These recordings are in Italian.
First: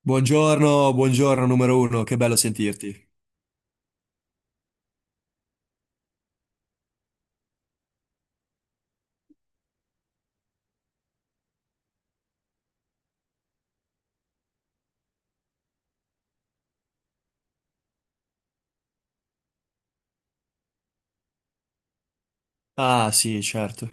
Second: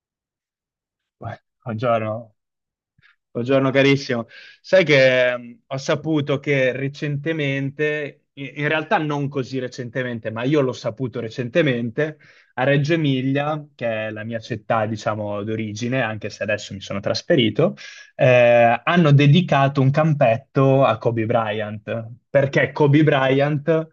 Buongiorno, buongiorno numero uno, che Buongiorno. bello sentirti. Buongiorno carissimo. Sai che ho saputo che recentemente, in realtà non così recentemente, ma io l'ho saputo recentemente, a Reggio Emilia, che è la mia città, diciamo, d'origine, anche se adesso mi sono trasferito, hanno dedicato un campetto a Kobe Bryant, perché Kobe Ah sì, Bryant certo.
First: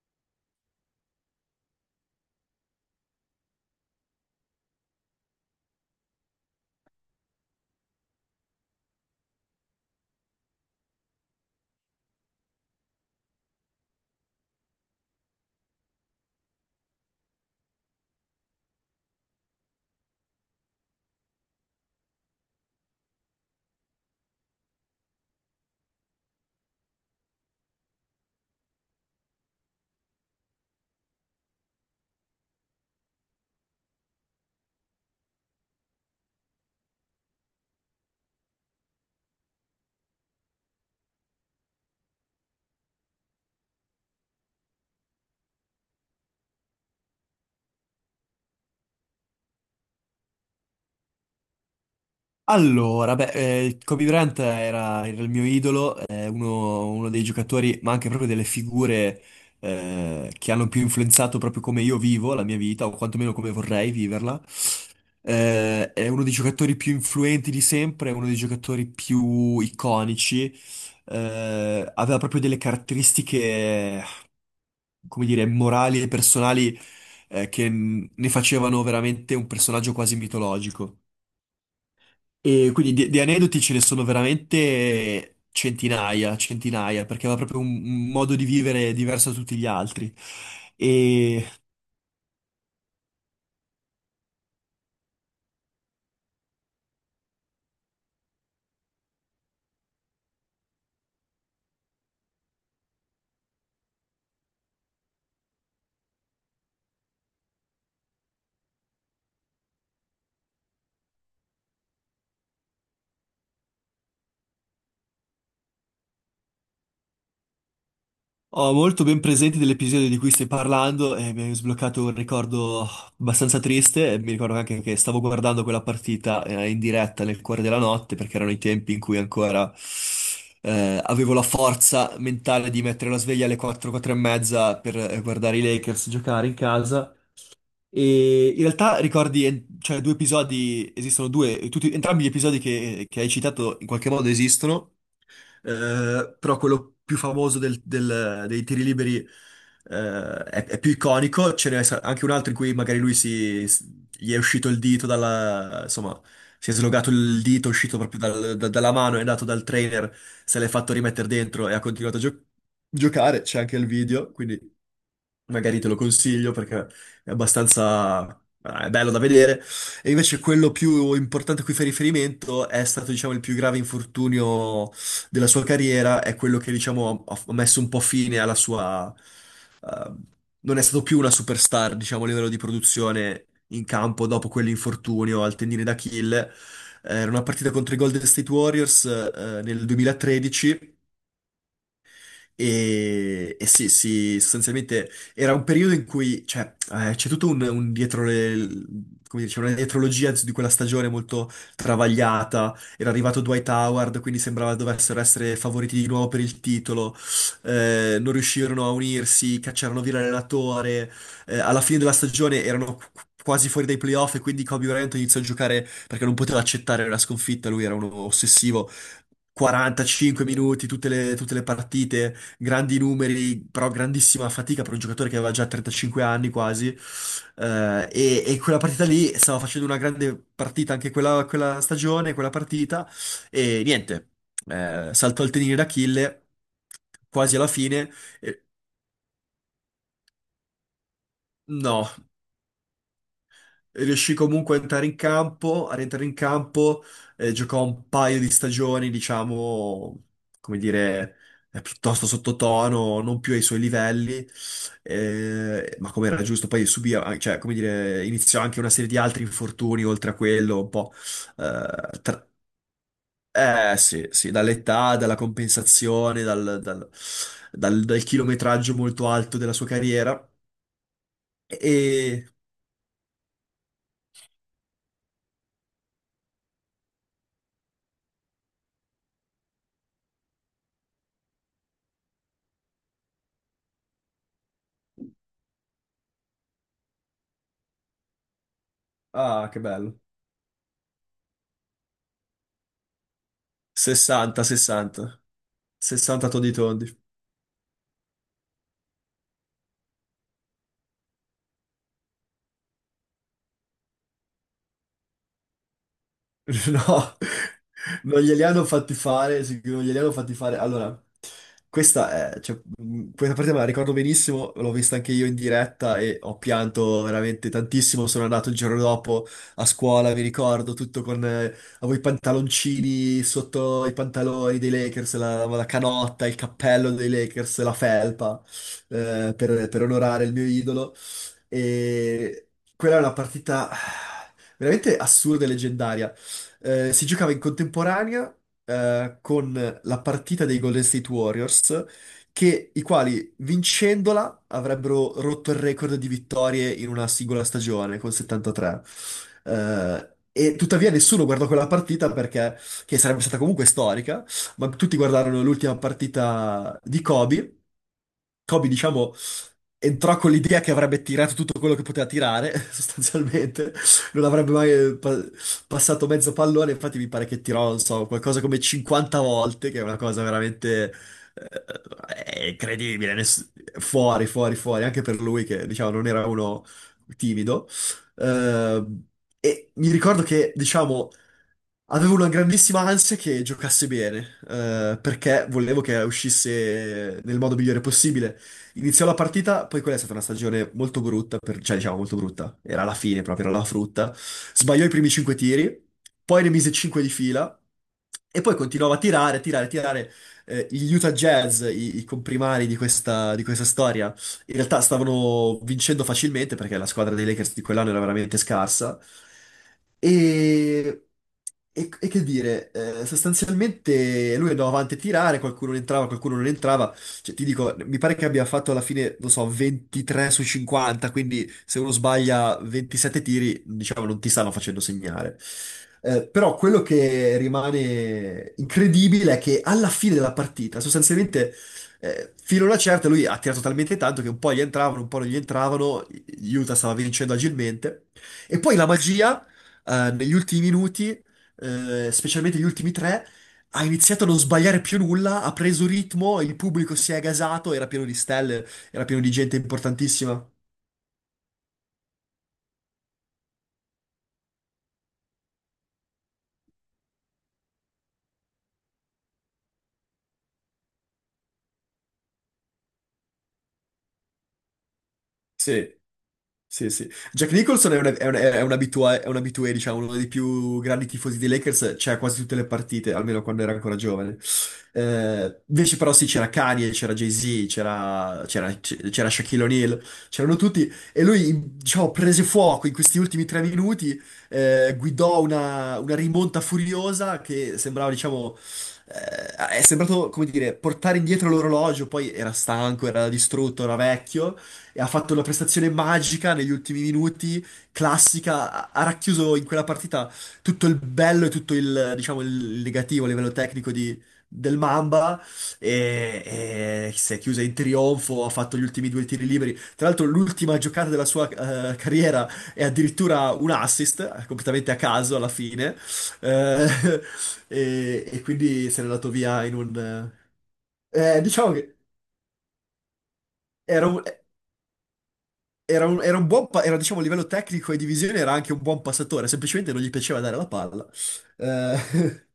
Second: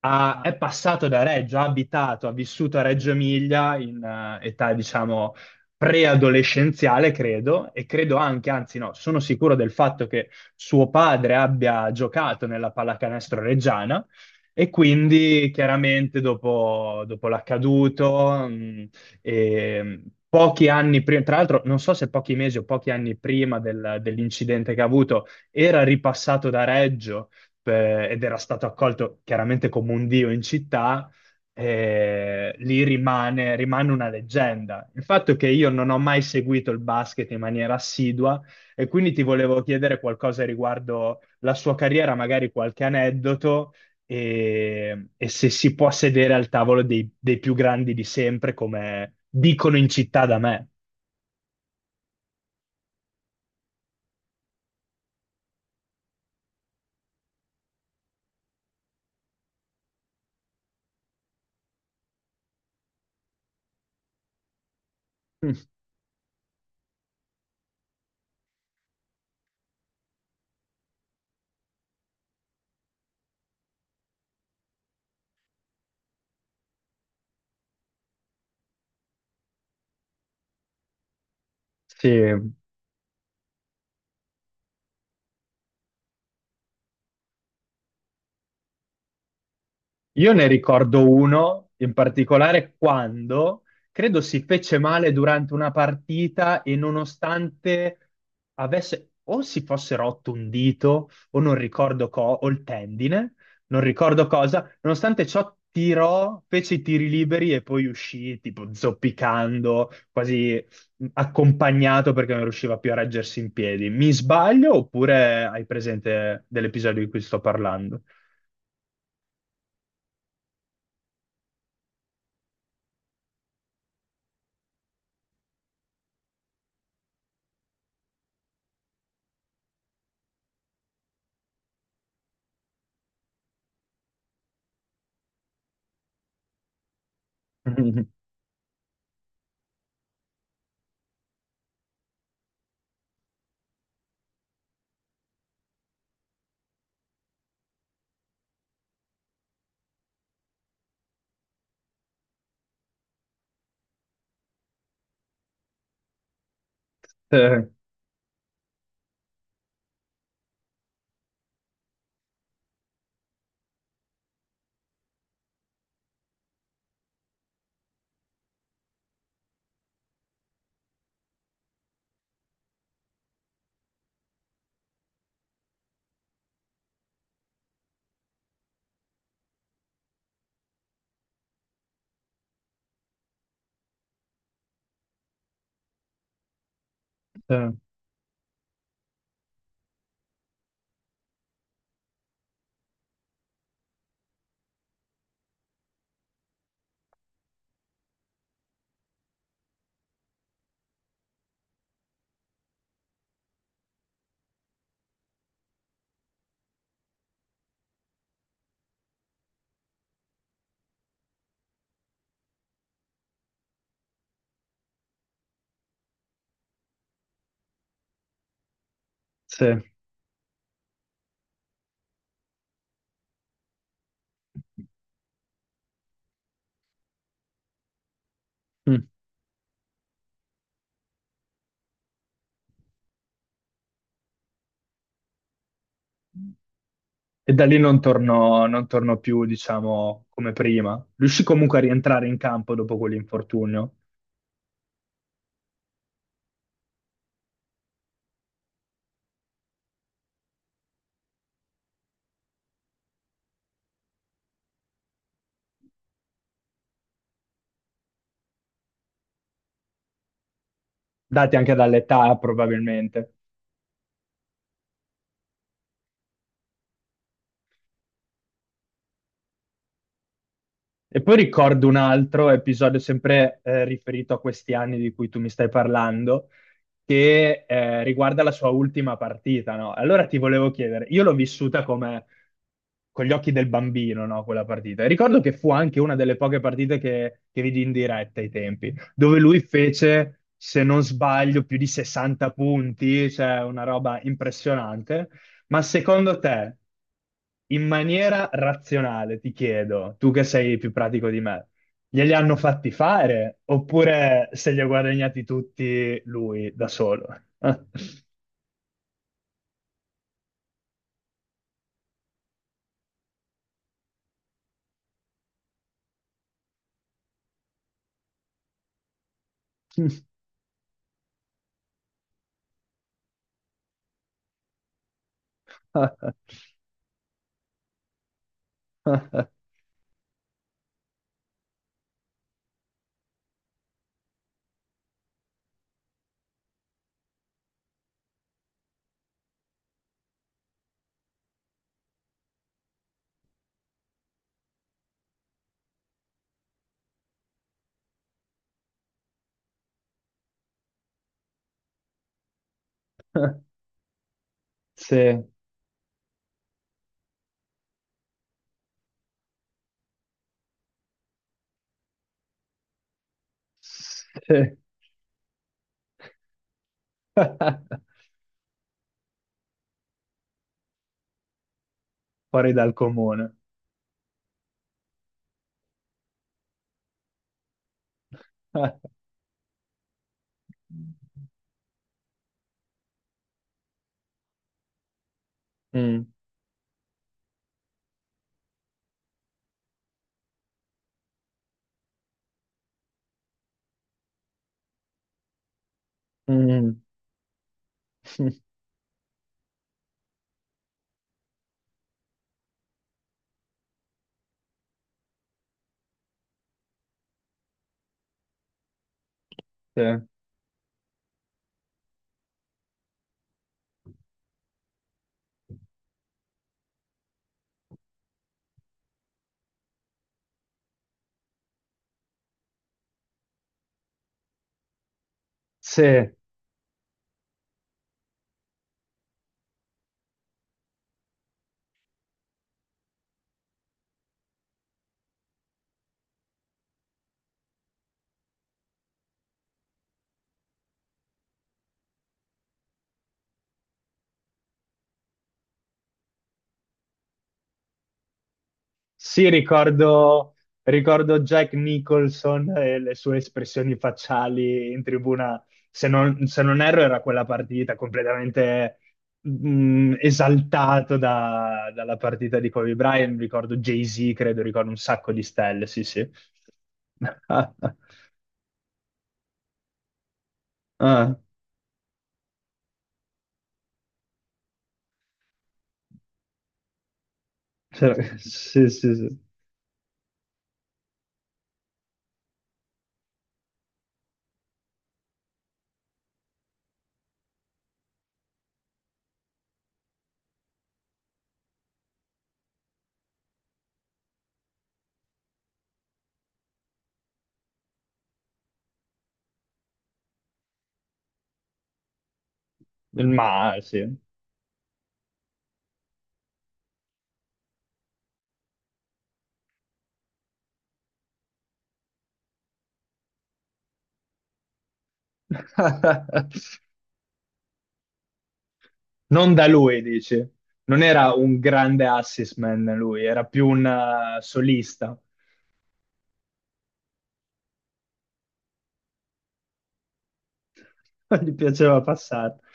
è passato da Reggio, ha abitato, ha vissuto a Reggio Emilia in età, diciamo, preadolescenziale, credo, e credo anche, anzi no, sono sicuro del fatto che suo padre abbia giocato nella pallacanestro reggiana e quindi chiaramente dopo l'accaduto, e pochi anni prima, tra l'altro non so se pochi mesi o pochi anni prima dell'incidente che ha avuto, era ripassato da Reggio ed era stato accolto chiaramente come un dio in città, lì rimane una leggenda. Il fatto è che io non ho mai seguito il basket in maniera assidua e quindi ti volevo chiedere qualcosa riguardo la sua carriera, magari qualche aneddoto e se si può sedere al tavolo dei più grandi di sempre, come dicono in città da me. Allora, beh, Kobe Bryant era il mio idolo, è uno, uno dei giocatori, ma anche proprio delle figure che hanno più influenzato proprio come io vivo la mia vita, o quantomeno come vorrei viverla. Mm. È uno dei giocatori più influenti di sempre, è uno dei giocatori più iconici. Aveva proprio delle caratteristiche come dire, morali e personali, ne facevano veramente un personaggio quasi mitologico. Sì, E quindi di aneddoti ce ne sono veramente centinaia, centinaia, perché aveva proprio un modo di vivere diverso da tutti gli altri. io ne ricordo uno in particolare quando credo si fece male durante una partita e nonostante avesse o si fosse rotto un dito o non ricordo co o il tendine, non ricordo cosa, nonostante ciò tirò, fece i tiri liberi e poi uscì tipo zoppicando, quasi accompagnato perché non riusciva più a reggersi in piedi. Mi sbaglio oppure hai presente dell'episodio di cui sto parlando? Ho molto ben presente dell'episodio di cui stai parlando e mi hai sbloccato un ricordo abbastanza triste. Mi ricordo anche che stavo guardando quella partita in diretta nel cuore della notte, perché erano i tempi in cui ancora avevo la forza mentale di mettere la sveglia alle 4, 4 e mezza per guardare i Lakers giocare in casa. E in realtà ricordi, cioè, due episodi, esistono due, tutti, entrambi gli episodi che hai citato in qualche modo esistono, però quello più famoso dei tiri liberi, è più iconico, anche un altro in cui magari lui gli è uscito il dito dalla, insomma, si è slogato il Eh, dito, è uscito proprio dalla mano, è andato dal trainer, se l'è fatto rimettere dentro e ha continuato a giocare, c'è anche il video, quindi magari te lo consiglio perché è abbastanza è bello da vedere. E invece quello più importante a cui fa riferimento è stato, diciamo, il più grave infortunio della sua carriera, è quello che, diciamo, ha messo un po' fine alla sua... eh, non è stato più una superstar, diciamo, a livello di produzione in campo dopo quell'infortunio al tendine d'Achille. Era una eh. partita contro i Golden State Warriors, nel 2013, e sì, sì, sostanzialmente era un periodo in cui cioè, c'è tutto un dietro le, come dice, una dietrologia di quella stagione molto travagliata. Era arrivato Dwight Howard, quindi sembrava dovessero essere favoriti di nuovo per il titolo. Non riuscirono a unirsi, cacciarono via il relatore. Alla fine della stagione erano quasi fuori dai playoff e quindi Kobe Bryant iniziò a giocare perché non poteva accettare la sconfitta. Lui era uno ossessivo. Sì. 45 minuti, tutte le partite, grandi numeri, però grandissima fatica per un giocatore che aveva già 35 anni quasi. E quella partita Mm. lì stava facendo una grande partita anche quella, quella stagione, quella partita, e niente, saltò il tenine d'Achille E quasi da alla lì non fine. torno, e- non torno più, diciamo, come prima. Riuscì comunque a no, rientrare in campo dopo quell'infortunio, riuscì comunque a entrare in campo, a rientrare in campo, giocò un paio di stagioni, diciamo, come dire, piuttosto sottotono, non più ai suoi livelli, ma come era giusto, poi subì, cioè, come dire, iniziò anche una serie di altri infortuni oltre a quello, un po', dati anche eh, dall'età tra- probabilmente. Sì, sì, dall'età, dalla compensazione, dal chilometraggio molto alto della sua carriera, E poi ricordo un e... altro episodio sempre riferito a questi anni di cui tu mi stai parlando, che riguarda la sua ultima partita, no? Allora ti volevo chiedere, io l'ho vissuta come con gli occhi del bambino, no, quella partita. E ricordo che fu anche una delle poche partite che vidi in diretta ai tempi, dove lui Ah, che bello. fece, se non sbaglio, più di 60 punti, cioè una roba 60, 60. impressionante. Ma secondo 60 toddy te, toddy. in maniera razionale, ti chiedo, tu che sei più pratico di me, glieli hanno fatti fare oppure se li ha guadagnati tutti lui da solo? No, non glieli hanno fatti fare, sicuro, non glieli hanno fatti fare. Allora, questa, è, cioè, questa parte me la ricordo benissimo, l'ho vista anche io in diretta e ho pianto veramente tantissimo. Sono andato il giorno dopo a scuola, mi ricordo, tutto con... avevo i pantaloncini sotto i pantaloni dei Lakers, la canotta, il cappello dei Lakers, la felpa, per onorare il mio idolo. E quella è una partita veramente assurda e leggendaria. Si giocava in contemporanea con la partita dei Golden State Warriors, che, i quali vincendola avrebbero rotto il record di vittorie in una singola stagione con 73. Eh, e tuttavia nessuno guardò quella partita perché che sarebbe stata comunque storica, ma tutti Sì, guardarono l'ultima partita di Kobe. Kobe, diciamo, entrò con l'idea che avrebbe tirato tutto quello che poteva tirare, sostanzialmente, non avrebbe sì. mai passato mezzo pallone, infatti mi pare che tirò, non so, qualcosa come 50 volte, che è una cosa veramente eh, è Fuori dal incredibile, comune. Fuori, fuori, fuori, anche per lui che, diciamo, non era uno timido. Eh, e mi ricordo che, diciamo, avevo una grandissima ansia che giocasse bene, perché volevo che Mm, uscisse nel modo migliore possibile. Iniziò la partita, poi quella è stata una stagione molto brutta, cioè diciamo molto brutta, era la fine proprio, era la frutta. Sbagliò i primi 5 tiri, poi ne mise mm, 5 di fila e poi continuava a tirare, a tirare, a tirare. Gli Utah Jazz, i comprimari di questa storia, in realtà stavano vincendo facilmente perché la squadra dei Lakers di quell'anno era veramente scarsa. sì. E, e che dire, sostanzialmente lui andava avanti a tirare, qualcuno entrava, qualcuno non entrava. Cioè, ti dico, mi pare che abbia fatto alla fine, non so, 23 su 50, quindi se uno sbaglia 27 tiri, diciamo, non ti stanno facendo segnare. Sì, Però quello che rimane incredibile è che alla fine della partita, sostanzialmente, fino a una certa, lui ha tirato talmente tanto che un po' gli entravano, un po' non gli entravano, Utah stava vincendo agilmente. E poi la magia, negli ultimi minuti, specialmente gli ultimi tre, ha iniziato a non sbagliare più nulla, ha preso ritmo, il pubblico si è gasato, era pieno di stelle, era pieno Sì, di gente ricordo, importantissima. ricordo Jack Nicholson e le sue espressioni facciali in tribuna. Se non, se non erro, era quella partita completamente esaltato dalla partita di Kobe Bryant. Ricordo Jay-Z, credo, ricordo un sacco di stelle. Sì, Sì. sì. Sì, sì. Jack Nicholson è un, è un abitué, diciamo, uno dei più grandi Ah, tifosi dei Lakers, c'era quasi tutte le partite, almeno quando era ancora giovane. Invece però sì, c'era Kanye, c'era Jay-Z, cioè, sì, sì, sì. c'era Shaquille O'Neal, c'erano tutti, e lui, diciamo, prese fuoco in questi ultimi tre minuti, guidò una rimonta furiosa che sembrava, diciamo, è sembrato, come dire, portare indietro l'orologio, poi era stanco, era distrutto, era vecchio, e ha fatto una prestazione magica negli ultimi minuti, classica, ha racchiuso in quella partita tutto il bello e tutto il, diciamo, il negativo a livello Ma sì. tecnico del Mamba e, e si è chiusa in trionfo, ha fatto gli ultimi due tiri liberi. Tra l'altro l'ultima giocata della sua carriera è addirittura un assist, completamente a caso alla fine. Eh, e, e quindi se n'è andato Non da via in lui, dici. un... Non era un diciamo grande che assist man lui, era più un era un... solista. Era un, era un buon, era, diciamo, a livello tecnico e di visione era anche un buon passatore, semplicemente non gli piaceva dare la palla. Non gli piaceva passare. Eh,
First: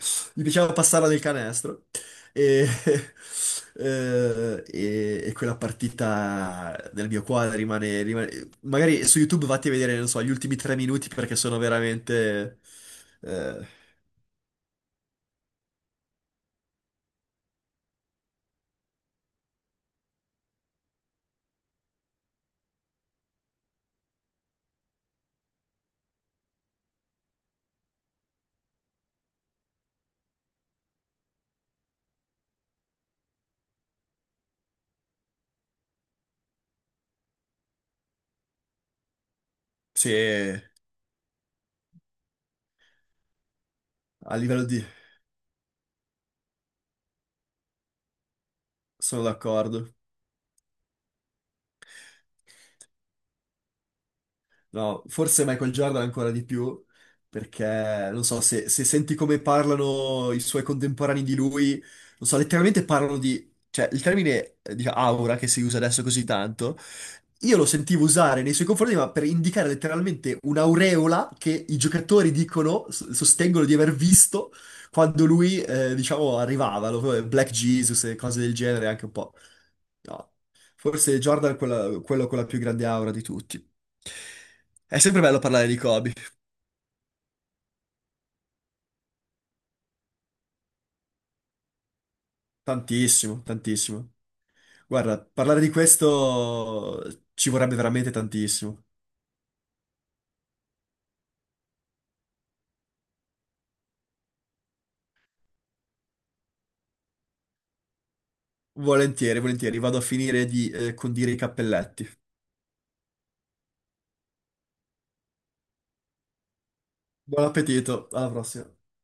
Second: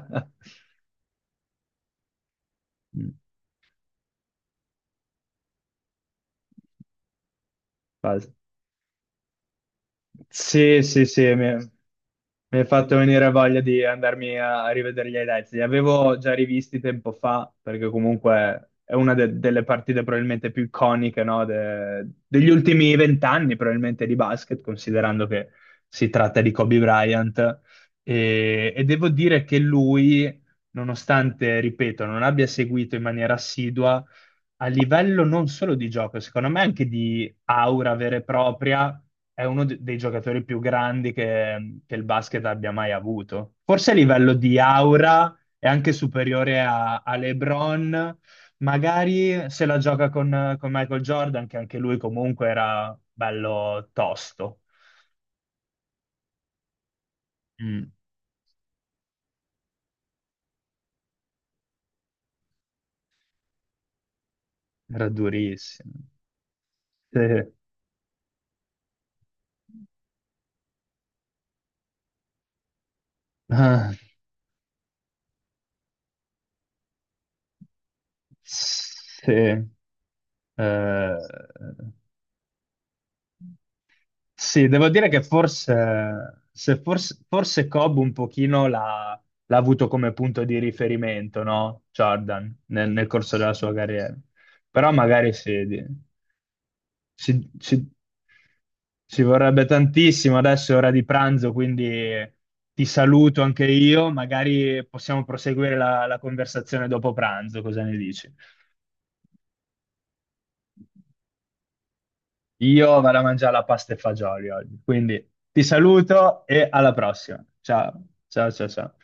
Gli piaceva passarla nel canestro e, Mm. E quella partita nel mio quadro rimane, Basta. rimane- Magari su YouTube vatti a vedere, non so, gli ultimi tre Sì, sì, minuti sì, perché sono veramente... mi hai fatto venire voglia eh, di andarmi a rivedere gli highlights. Li avevo già rivisti tempo fa, perché comunque è una delle partite probabilmente più iconiche, no, degli ultimi vent'anni, probabilmente di basket, considerando che si tratta di Kobe Bryant. E devo dire che lui, nonostante, ripeto, non abbia seguito in maniera assidua, a livello non solo di gioco, secondo me anche di aura vera e propria, è uno dei sì, giocatori più grandi che il basket abbia mai avuto. Forse a livello a di livello di... aura è anche superiore a LeBron, sono magari se la d'accordo. gioca con Michael Jordan, che anche lui comunque era bello tosto. No, forse Michael Jordan ancora di più, Mm, perché non so, se, se senti come parlano i suoi contemporanei di lui, non so, letteralmente parlano di... Cioè, il termine, diciamo, era aura, che si usa durissimo. adesso così tanto, Sì. io lo sentivo usare nei suoi confronti, ma per indicare letteralmente un'aureola che i giocatori dicono, sostengono di Ah, aver visto quando lui, diciamo, arrivava, lo- Black Jesus e cose del genere, anche un po'. sì. No. Eh, Forse Jordan è quello con la più grande aura di tutti. sì, devo È dire sempre che bello parlare di Kobe. forse, se forse, forse Cobb un pochino l'ha l'ha avuto come punto di riferimento, no? Jordan, nel corso Tantissimo, della sua tantissimo. carriera. Però Guarda, magari parlare sì, di questo ci si, vorrebbe si- veramente tantissimo. ci vorrebbe tantissimo, adesso è ora di pranzo, quindi ti saluto anche io, magari possiamo proseguire la conversazione dopo pranzo, cosa ne dici? Volentieri, volentieri. Vado a finire di condire i cappelletti. Io vado a mangiare la pasta e fagioli oggi, quindi ti saluto e alla prossima. Buon Ciao, appetito, alla ciao, ciao, prossima. ciao.